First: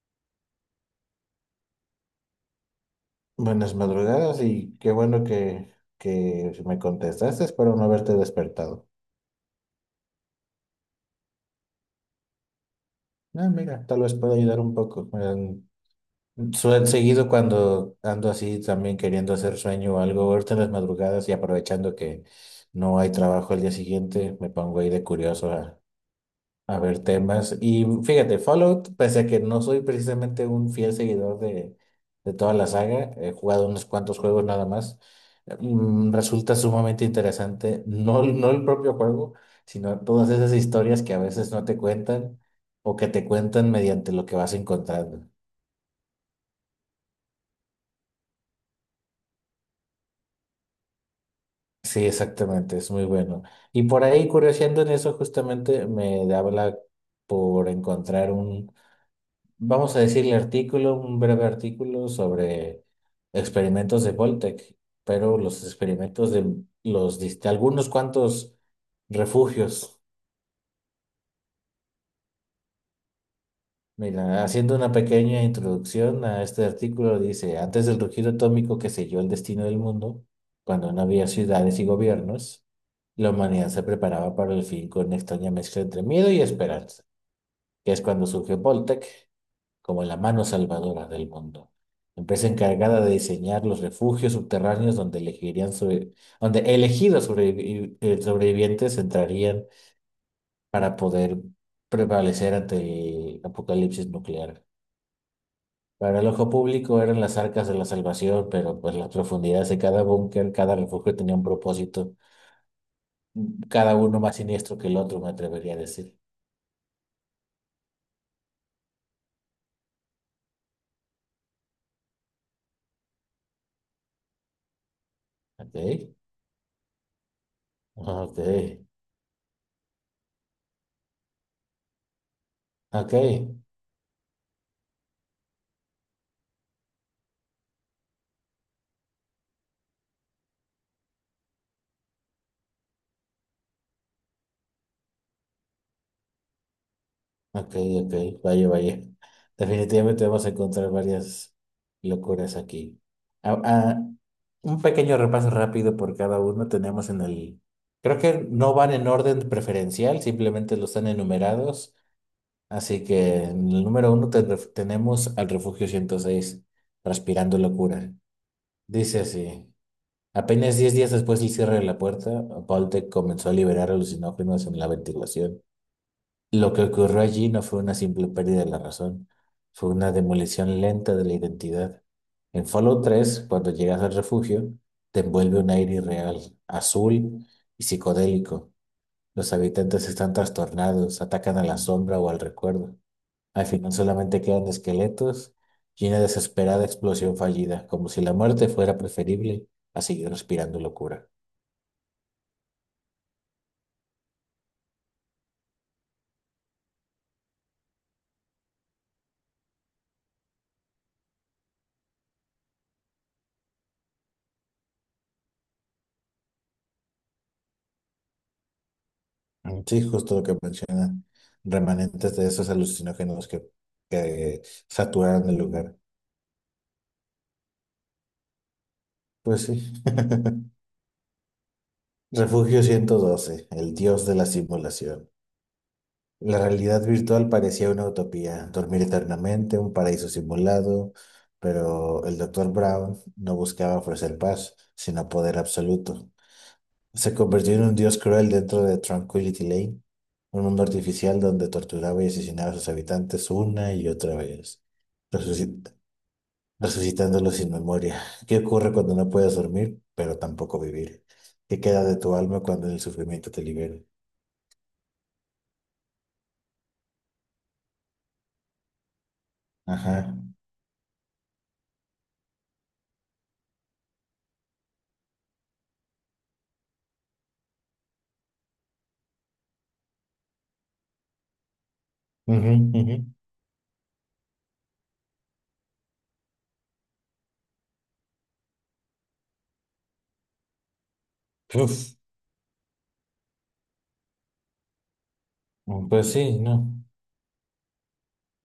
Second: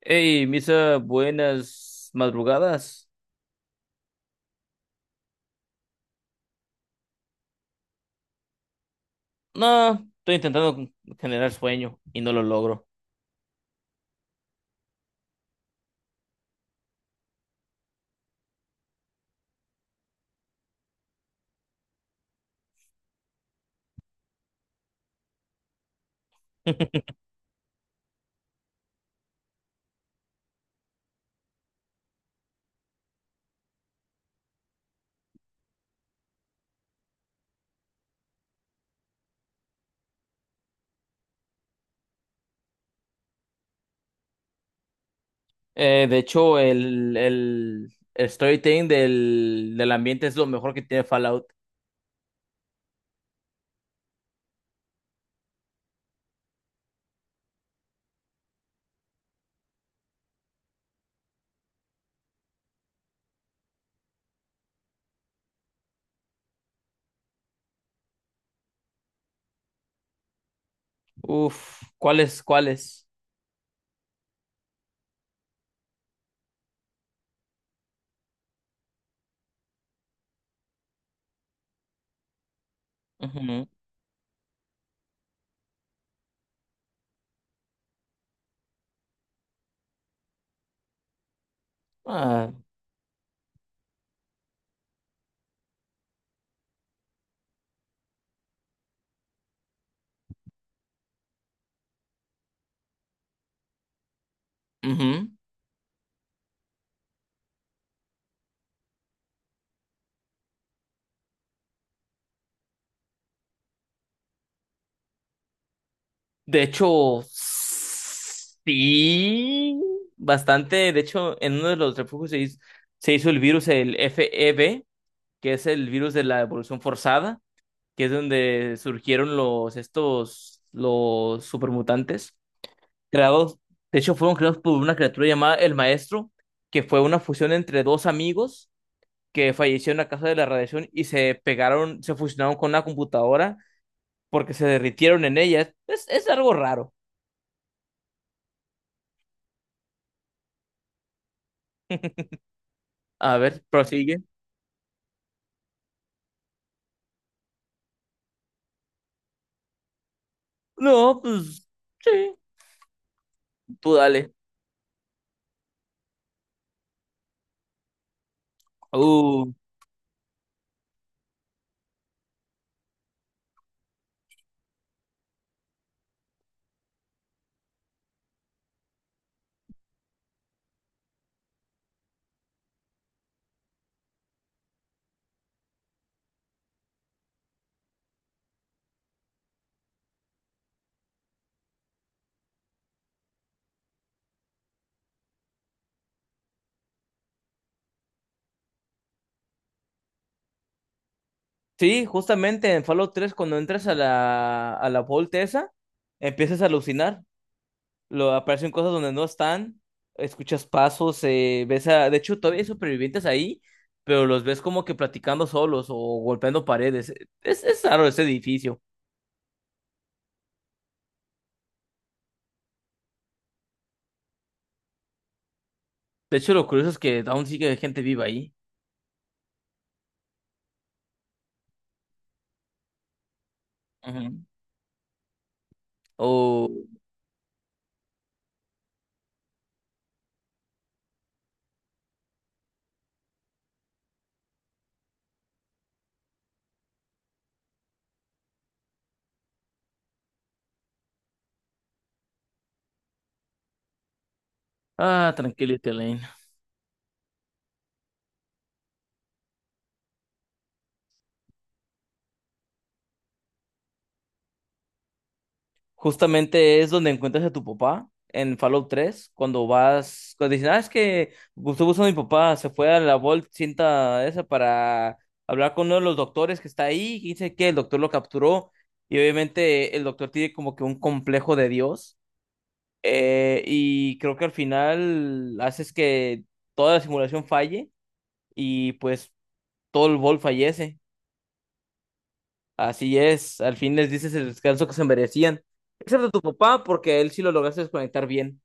Hey, Misa, buenas madrugadas. Buenas madrugadas y qué bueno que, me contestaste. Espero no haberte despertado. No, estoy intentando generar sueño y no lo logro. Ah, mira, tal vez pueda ayudar un poco. Seguido cuando ando así también queriendo hacer sueño o algo, ahorita en las madrugadas y aprovechando que no hay trabajo el día siguiente, me pongo ahí de curioso. A ver, temas. Y fíjate, Fallout, pese a que no soy precisamente un fiel seguidor de toda la saga, he jugado unos cuantos juegos nada más, resulta sumamente interesante, no, no el propio juego, sino todas esas historias que a veces no te cuentan o que te cuentan mediante lo que vas encontrando. De hecho, el storytelling del ambiente es lo mejor que tiene Fallout. Sí, exactamente, es muy bueno. Y por ahí, curioseando en eso, justamente me habla por encontrar un... Vamos a decirle artículo, un breve artículo sobre experimentos de Voltec, pero los experimentos de de algunos cuantos refugios. Uf, ¿cuáles? Mira, haciendo una pequeña introducción a este artículo, dice, antes del rugido atómico que selló el destino del mundo, cuando no había ciudades y gobiernos, la Ujú. humanidad se preparaba para el fin con una extraña mezcla entre miedo y esperanza, que es cuando surgió Voltec, como la mano salvadora del mundo, empresa Ah, encargada de diseñar los refugios subterráneos donde elegidos sobrevivientes entrarían para poder prevalecer ante el apocalipsis nuclear. ujú. Para el ojo público eran las arcas de la salvación, pero pues las profundidades de cada búnker, cada refugio tenía un propósito, cada uno más siniestro que el otro, me atrevería a decir. De hecho, sí, bastante. De hecho, en uno de los refugios se hizo el virus, el FEB, que es el Ok, virus de la evolución forzada. Que es ok, donde surgieron los supermutantes, ok. creados, de hecho fueron creados por una criatura llamada el Maestro, que fue una fusión entre dos amigos que fallecieron a causa de la radiación y se pegaron, se fusionaron con una computadora porque se derritieron en ella. Es algo raro. Ok, ok, vaya, vaya. Definitivamente vamos a encontrar varias locuras aquí. A Ah, ver, ah, prosigue. un pequeño repaso rápido por cada uno tenemos en el... Creo que no van en orden preferencial, simplemente los están No, pues enumerados. sí, Así que en el tú número uno dale. Tenemos al Refugio 106, Transpirando Locura. Dice Uh, así. Apenas 10 días después del cierre de la puerta, Boltec comenzó a liberar alucinógenos en la ventilación. Lo que ocurrió allí no fue una simple pérdida de la razón, fue una demolición lenta de la identidad. En Fallout 3, cuando llegas al refugio, te envuelve un aire irreal, azul y psicodélico. Los habitantes están trastornados, atacan a la sombra o al recuerdo. Al final solamente quedan esqueletos y una desesperada explosión fallida, como si la muerte fuera preferible a seguir respirando locura. sí, justamente en Fallout 3 cuando entras a la Vault esa, empiezas a alucinar lo, aparecen cosas donde no están, escuchas pasos, ves a, de hecho todavía hay supervivientes ahí, pero los ves como que platicando solos o golpeando paredes. Es raro ese edificio. Mm, sí, justo lo que menciona, remanentes de esos alucinógenos que saturaron el lugar. De hecho, lo curioso es que aún sigue gente viva ahí. Pues sí. Refugio 112, el dios de la Ujú. simulación. La Oh, realidad virtual parecía una utopía, dormir eternamente, un paraíso simulado, pero el doctor Brown no buscaba ofrecer paz, sino poder absoluto. Se convirtió en un dios cruel dentro de Tranquility Lane, un mundo artificial donde torturaba y asesinaba a sus habitantes una y otra vez, ah, resuci- tranquilízate. resucitándolos sin memoria. ¿Qué ocurre cuando no puedes dormir, pero tampoco vivir? ¿Qué queda de tu alma cuando el sufrimiento te libera? Justamente es donde encuentras a tu papá en Fallout 3, cuando vas, Ajá. cuando dicen, ah, es que Gustavo Uso, mi papá, se fue a la Vault cinta esa para hablar con uno de los doctores que está ahí, y dice que el doctor lo capturó, y obviamente el doctor tiene como que un complejo de Dios, Ujú, ujú. Y creo que al final haces que toda la simulación falle, y pues todo el Vault fallece, Uf. así es, al fin les dices el descanso que se merecían, excepto Pues tu sí, papá, ¿no? porque a él sí lo lograste desconectar bien.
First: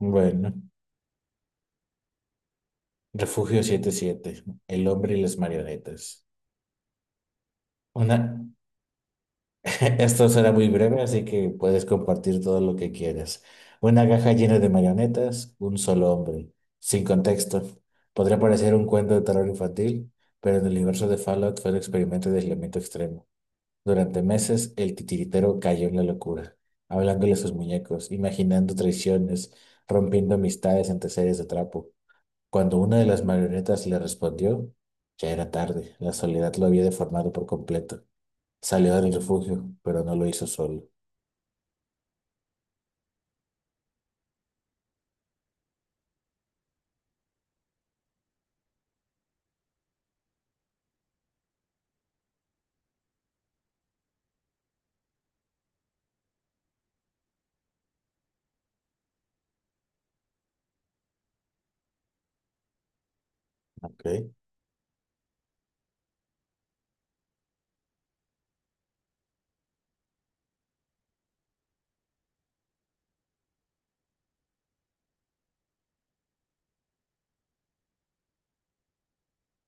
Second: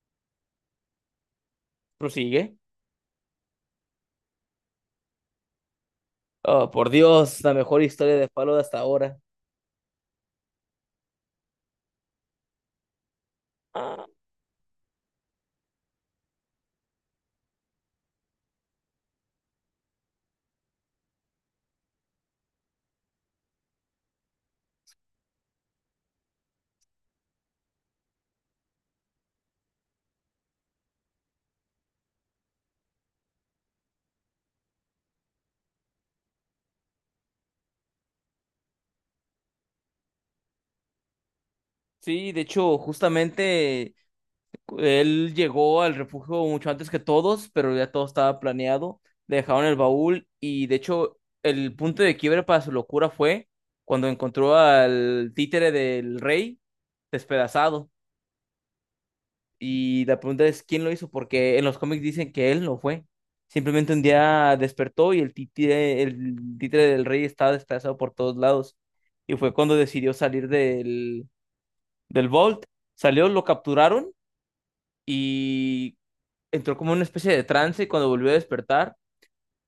Bueno. Prosigue. Refugio 77, el hombre y las marionetas. Oh, por Dios, la mejor historia Una. de Fallout de hasta ahora. Esto será muy breve, así que puedes compartir todo lo que quieras. Ah, Una caja llena de marionetas, un solo hombre, sin contexto. Podría parecer un cuento de terror infantil, pero en el universo de Fallout fue un experimento de aislamiento extremo. Durante meses, el titiritero cayó en la locura, hablándole a sus muñecos, imaginando traiciones, rompiendo amistades ante series de trapo. Cuando una de las marionetas le respondió, ya era tarde, la soledad lo había deformado por completo. Salió del refugio, pero no lo hizo solo. sí, de hecho, justamente él llegó al refugio mucho antes que todos, pero ya todo estaba planeado. Le dejaron el baúl y de hecho el punto de quiebre para su locura fue cuando encontró al títere del rey despedazado. Y la pregunta es, ¿quién lo hizo? Porque en los cómics dicen que él no fue. Simplemente un Ok, día despertó y el títere del rey estaba despedazado por todos lados. Y fue cuando decidió salir del Vault. Salió, lo capturaron y entró como una especie de trance. Y cuando volvió a despertar,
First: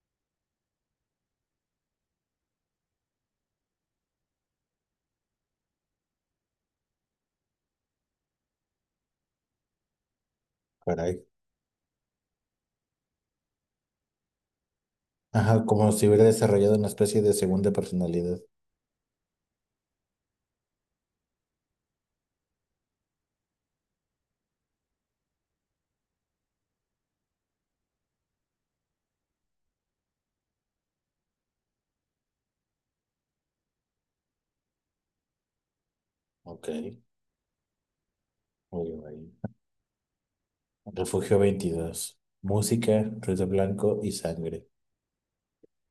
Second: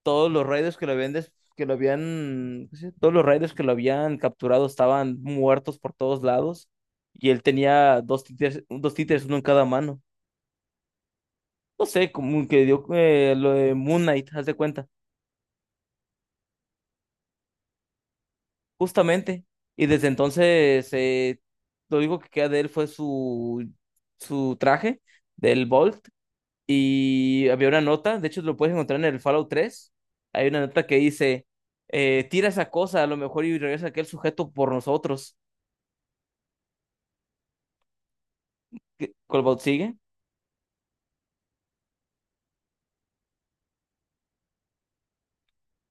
todos los raiders que lo habían, que lo habían, ¿cómo se dice? Todos los raiders que lo habían capturado estaban muertos por todos lados. Y él tenía dos títeres, uno en cada mano. caray. No sé, como que dio lo de Moon Knight, haz de cuenta, Ajá, como si hubiera desarrollado una especie de segunda personalidad. justamente. Y desde entonces, lo único que queda de él fue su traje del Bolt. Y había una nota, de hecho lo puedes encontrar en el Fallout 3. Hay una nota que dice, tira esa cosa a lo mejor y regresa aquel sujeto por nosotros. Ok, muy ¿Qué- bien. ¿Colbaut sigue? Refugio 22, música, ruido blanco y sangre.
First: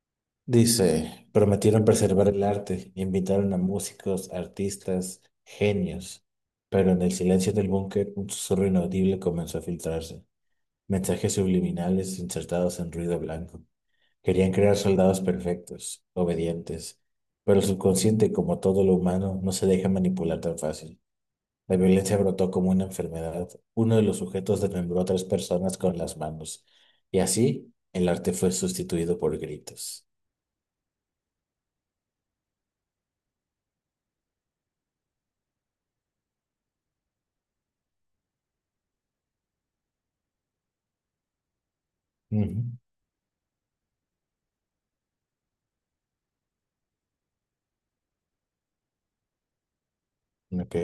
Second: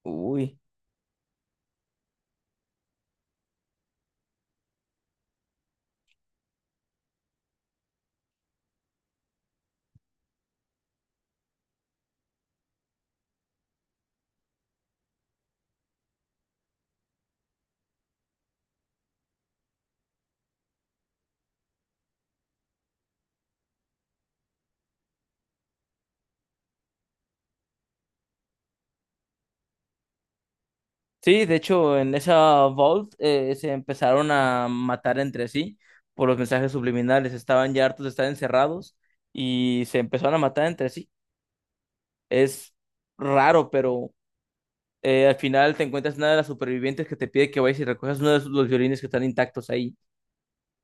Uy. Dice, prometieron preservar el arte, invitaron a músicos, artistas, genios, pero en el silencio del búnker un susurro inaudible comenzó a filtrarse. Mensajes subliminales insertados en ruido blanco. Querían crear soldados perfectos, obedientes, pero el subconsciente, como todo lo humano, no se deja manipular tan fácil. La violencia brotó como una enfermedad. Uno de los sujetos desmembró a tres personas con las manos, y así el arte fue sustituido por gritos. Sí, de hecho, en esa Vault se empezaron a matar entre sí por los mensajes subliminales. Estaban ya hartos de estar encerrados y se empezaron a matar entre sí. Es raro, pero al final te encuentras una de las supervivientes que te pide que vayas y recojas uno de sus- los violines que están intactos ahí. Ujú, ok.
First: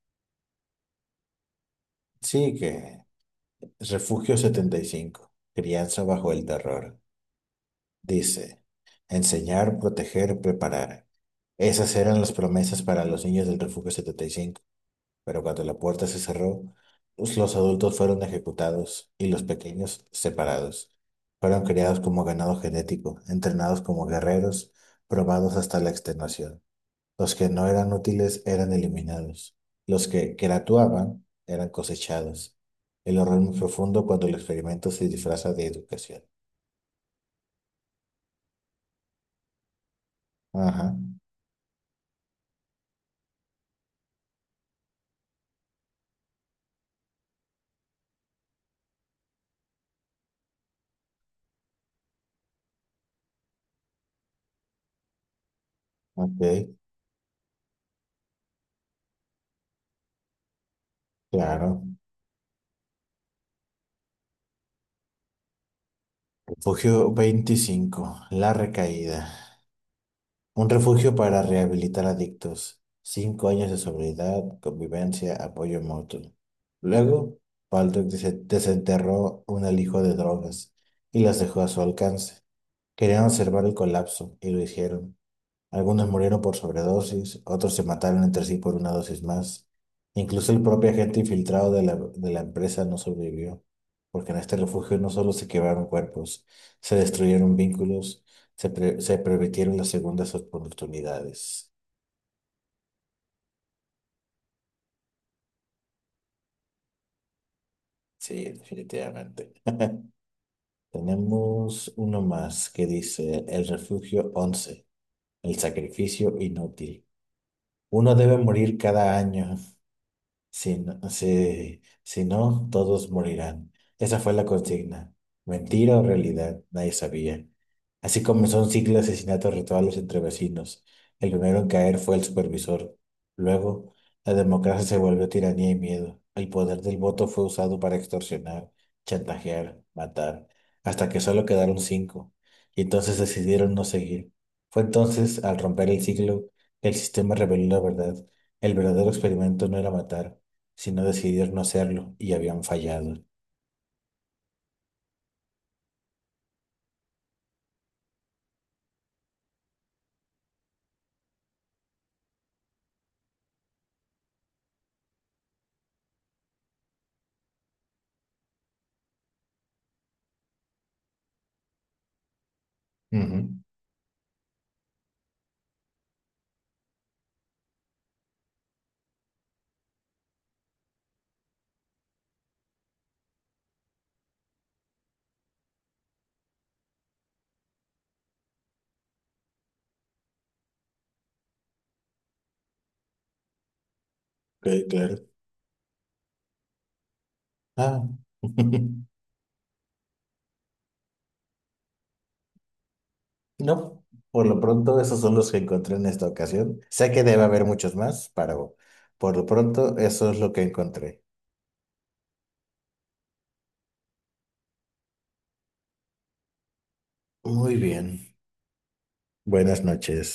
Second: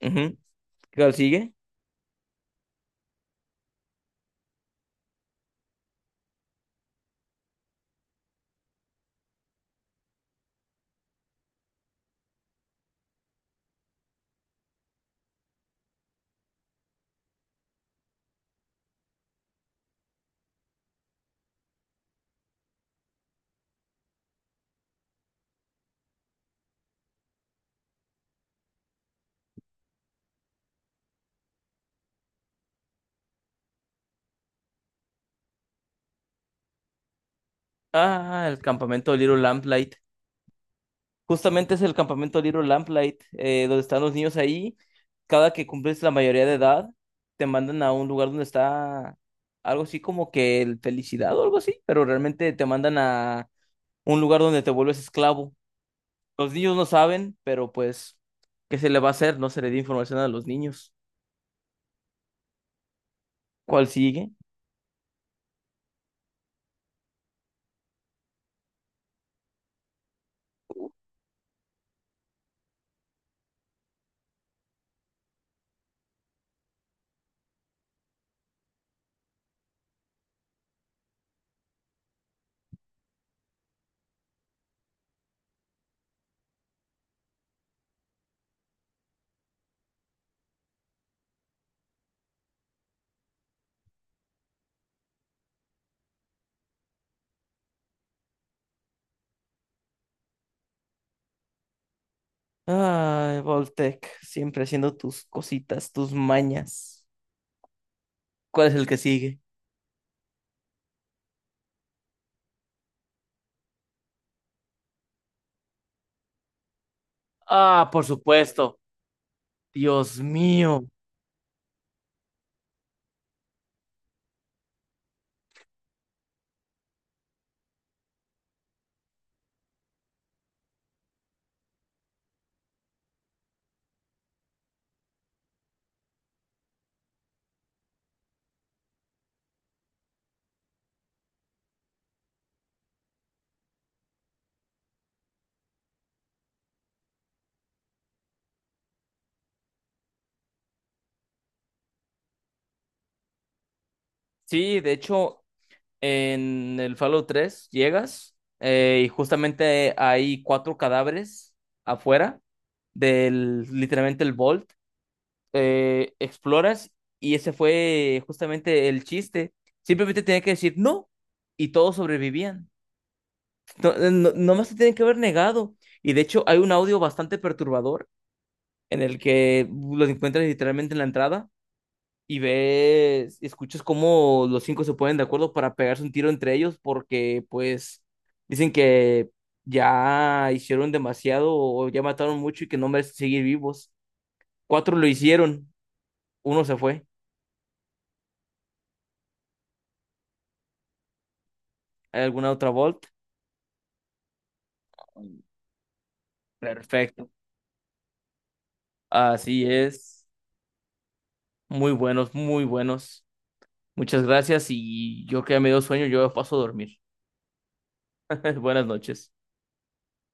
Ujú. ¿Qué tal sigue? Sí, que Refugio 75, crianza bajo el terror. Dice, enseñar, proteger, preparar. Esas eran las promesas para los niños del Refugio 75, pero cuando la puerta se cerró, pues, los adultos fueron ejecutados y los pequeños separados. Fueron criados como ganado genético, entrenados como guerreros, probados hasta la extenuación. Los que no eran útiles eran eliminados. Los que gratuaban eran cosechados. El horror muy profundo cuando el experimento se disfraza de educación. Ah, el campamento de Little Lamplight. Ajá, Justamente es el campamento Little Lamplight, donde están los niños ahí. Cada que cumples la mayoría de edad, te mandan a un lugar donde está algo así como que el felicidad o algo así, pero realmente te mandan a un lugar donde te vuelves esclavo. ok, Los niños no saben, pero pues, ¿qué se le va a hacer? No se le dio información a los niños. claro. ¿Cuál sigue? Refugio 25, la recaída. Un refugio para rehabilitar adictos. 5 años de sobriedad, convivencia, apoyo mutuo. Luego, Baldock desenterró un alijo de drogas y las dejó a su alcance. Querían observar el colapso y lo hicieron. Algunos murieron por sobredosis, otros se mataron entre sí por una dosis más. Incluso el propio agente infiltrado de la empresa no sobrevivió, porque en este refugio no solo se quebraron cuerpos, se destruyeron vínculos, se permitieron las segundas oportunidades. Ay, Voltec, siempre haciendo tus cositas, tus mañas. Sí, ¿Cuál es el que sigue? definitivamente. Tenemos uno más que dice el refugio 11, el sacrificio inútil. Ah, por Uno debe morir supuesto. cada año. Dios Si mío. no, si no, todos morirán. Esa fue la consigna. Mentira o realidad, nadie sabía. Así comenzó un ciclo de asesinatos rituales entre vecinos. El primero en caer fue el supervisor. Luego, la democracia se volvió tiranía y miedo. El poder del voto fue usado para extorsionar, chantajear, matar, hasta que solo quedaron cinco. Y entonces decidieron no seguir. Fue entonces, al romper el ciclo, que el sistema reveló la verdad. El verdadero experimento no era matar, sino decidieron no hacerlo y habían fallado. Sí, de hecho, en el Fallout 3 llegas y justamente hay 4 cadáveres afuera del literalmente el Vault. Exploras y ese fue justamente el chiste. Simplemente tenía que decir no y todos sobrevivían. Ujú, No, nomás se tienen que haber negado. Y de hecho hay un audio bastante perturbador en el que lo encuentras literalmente en la entrada y ves, y escuchas cómo los 5 se ponen de acuerdo para pegarse un tiro entre ellos porque pues dicen que ya hicieron demasiado o ya mataron mucho y que no merecen seguir vivos. ok, Cuatro lo claro. hicieron, uno se fue. Ah. ¿Hay alguna otra Volt? No, por lo pronto esos son los que encontré en esta ocasión. Sé que Perfecto. debe haber muchos más, pero por lo Así pronto es. eso es lo que encontré. Muy buenos, muy buenos. Muchas gracias y yo que ya me dio sueño, yo paso a dormir. Muy bien. Buenas noches. Buenas noches.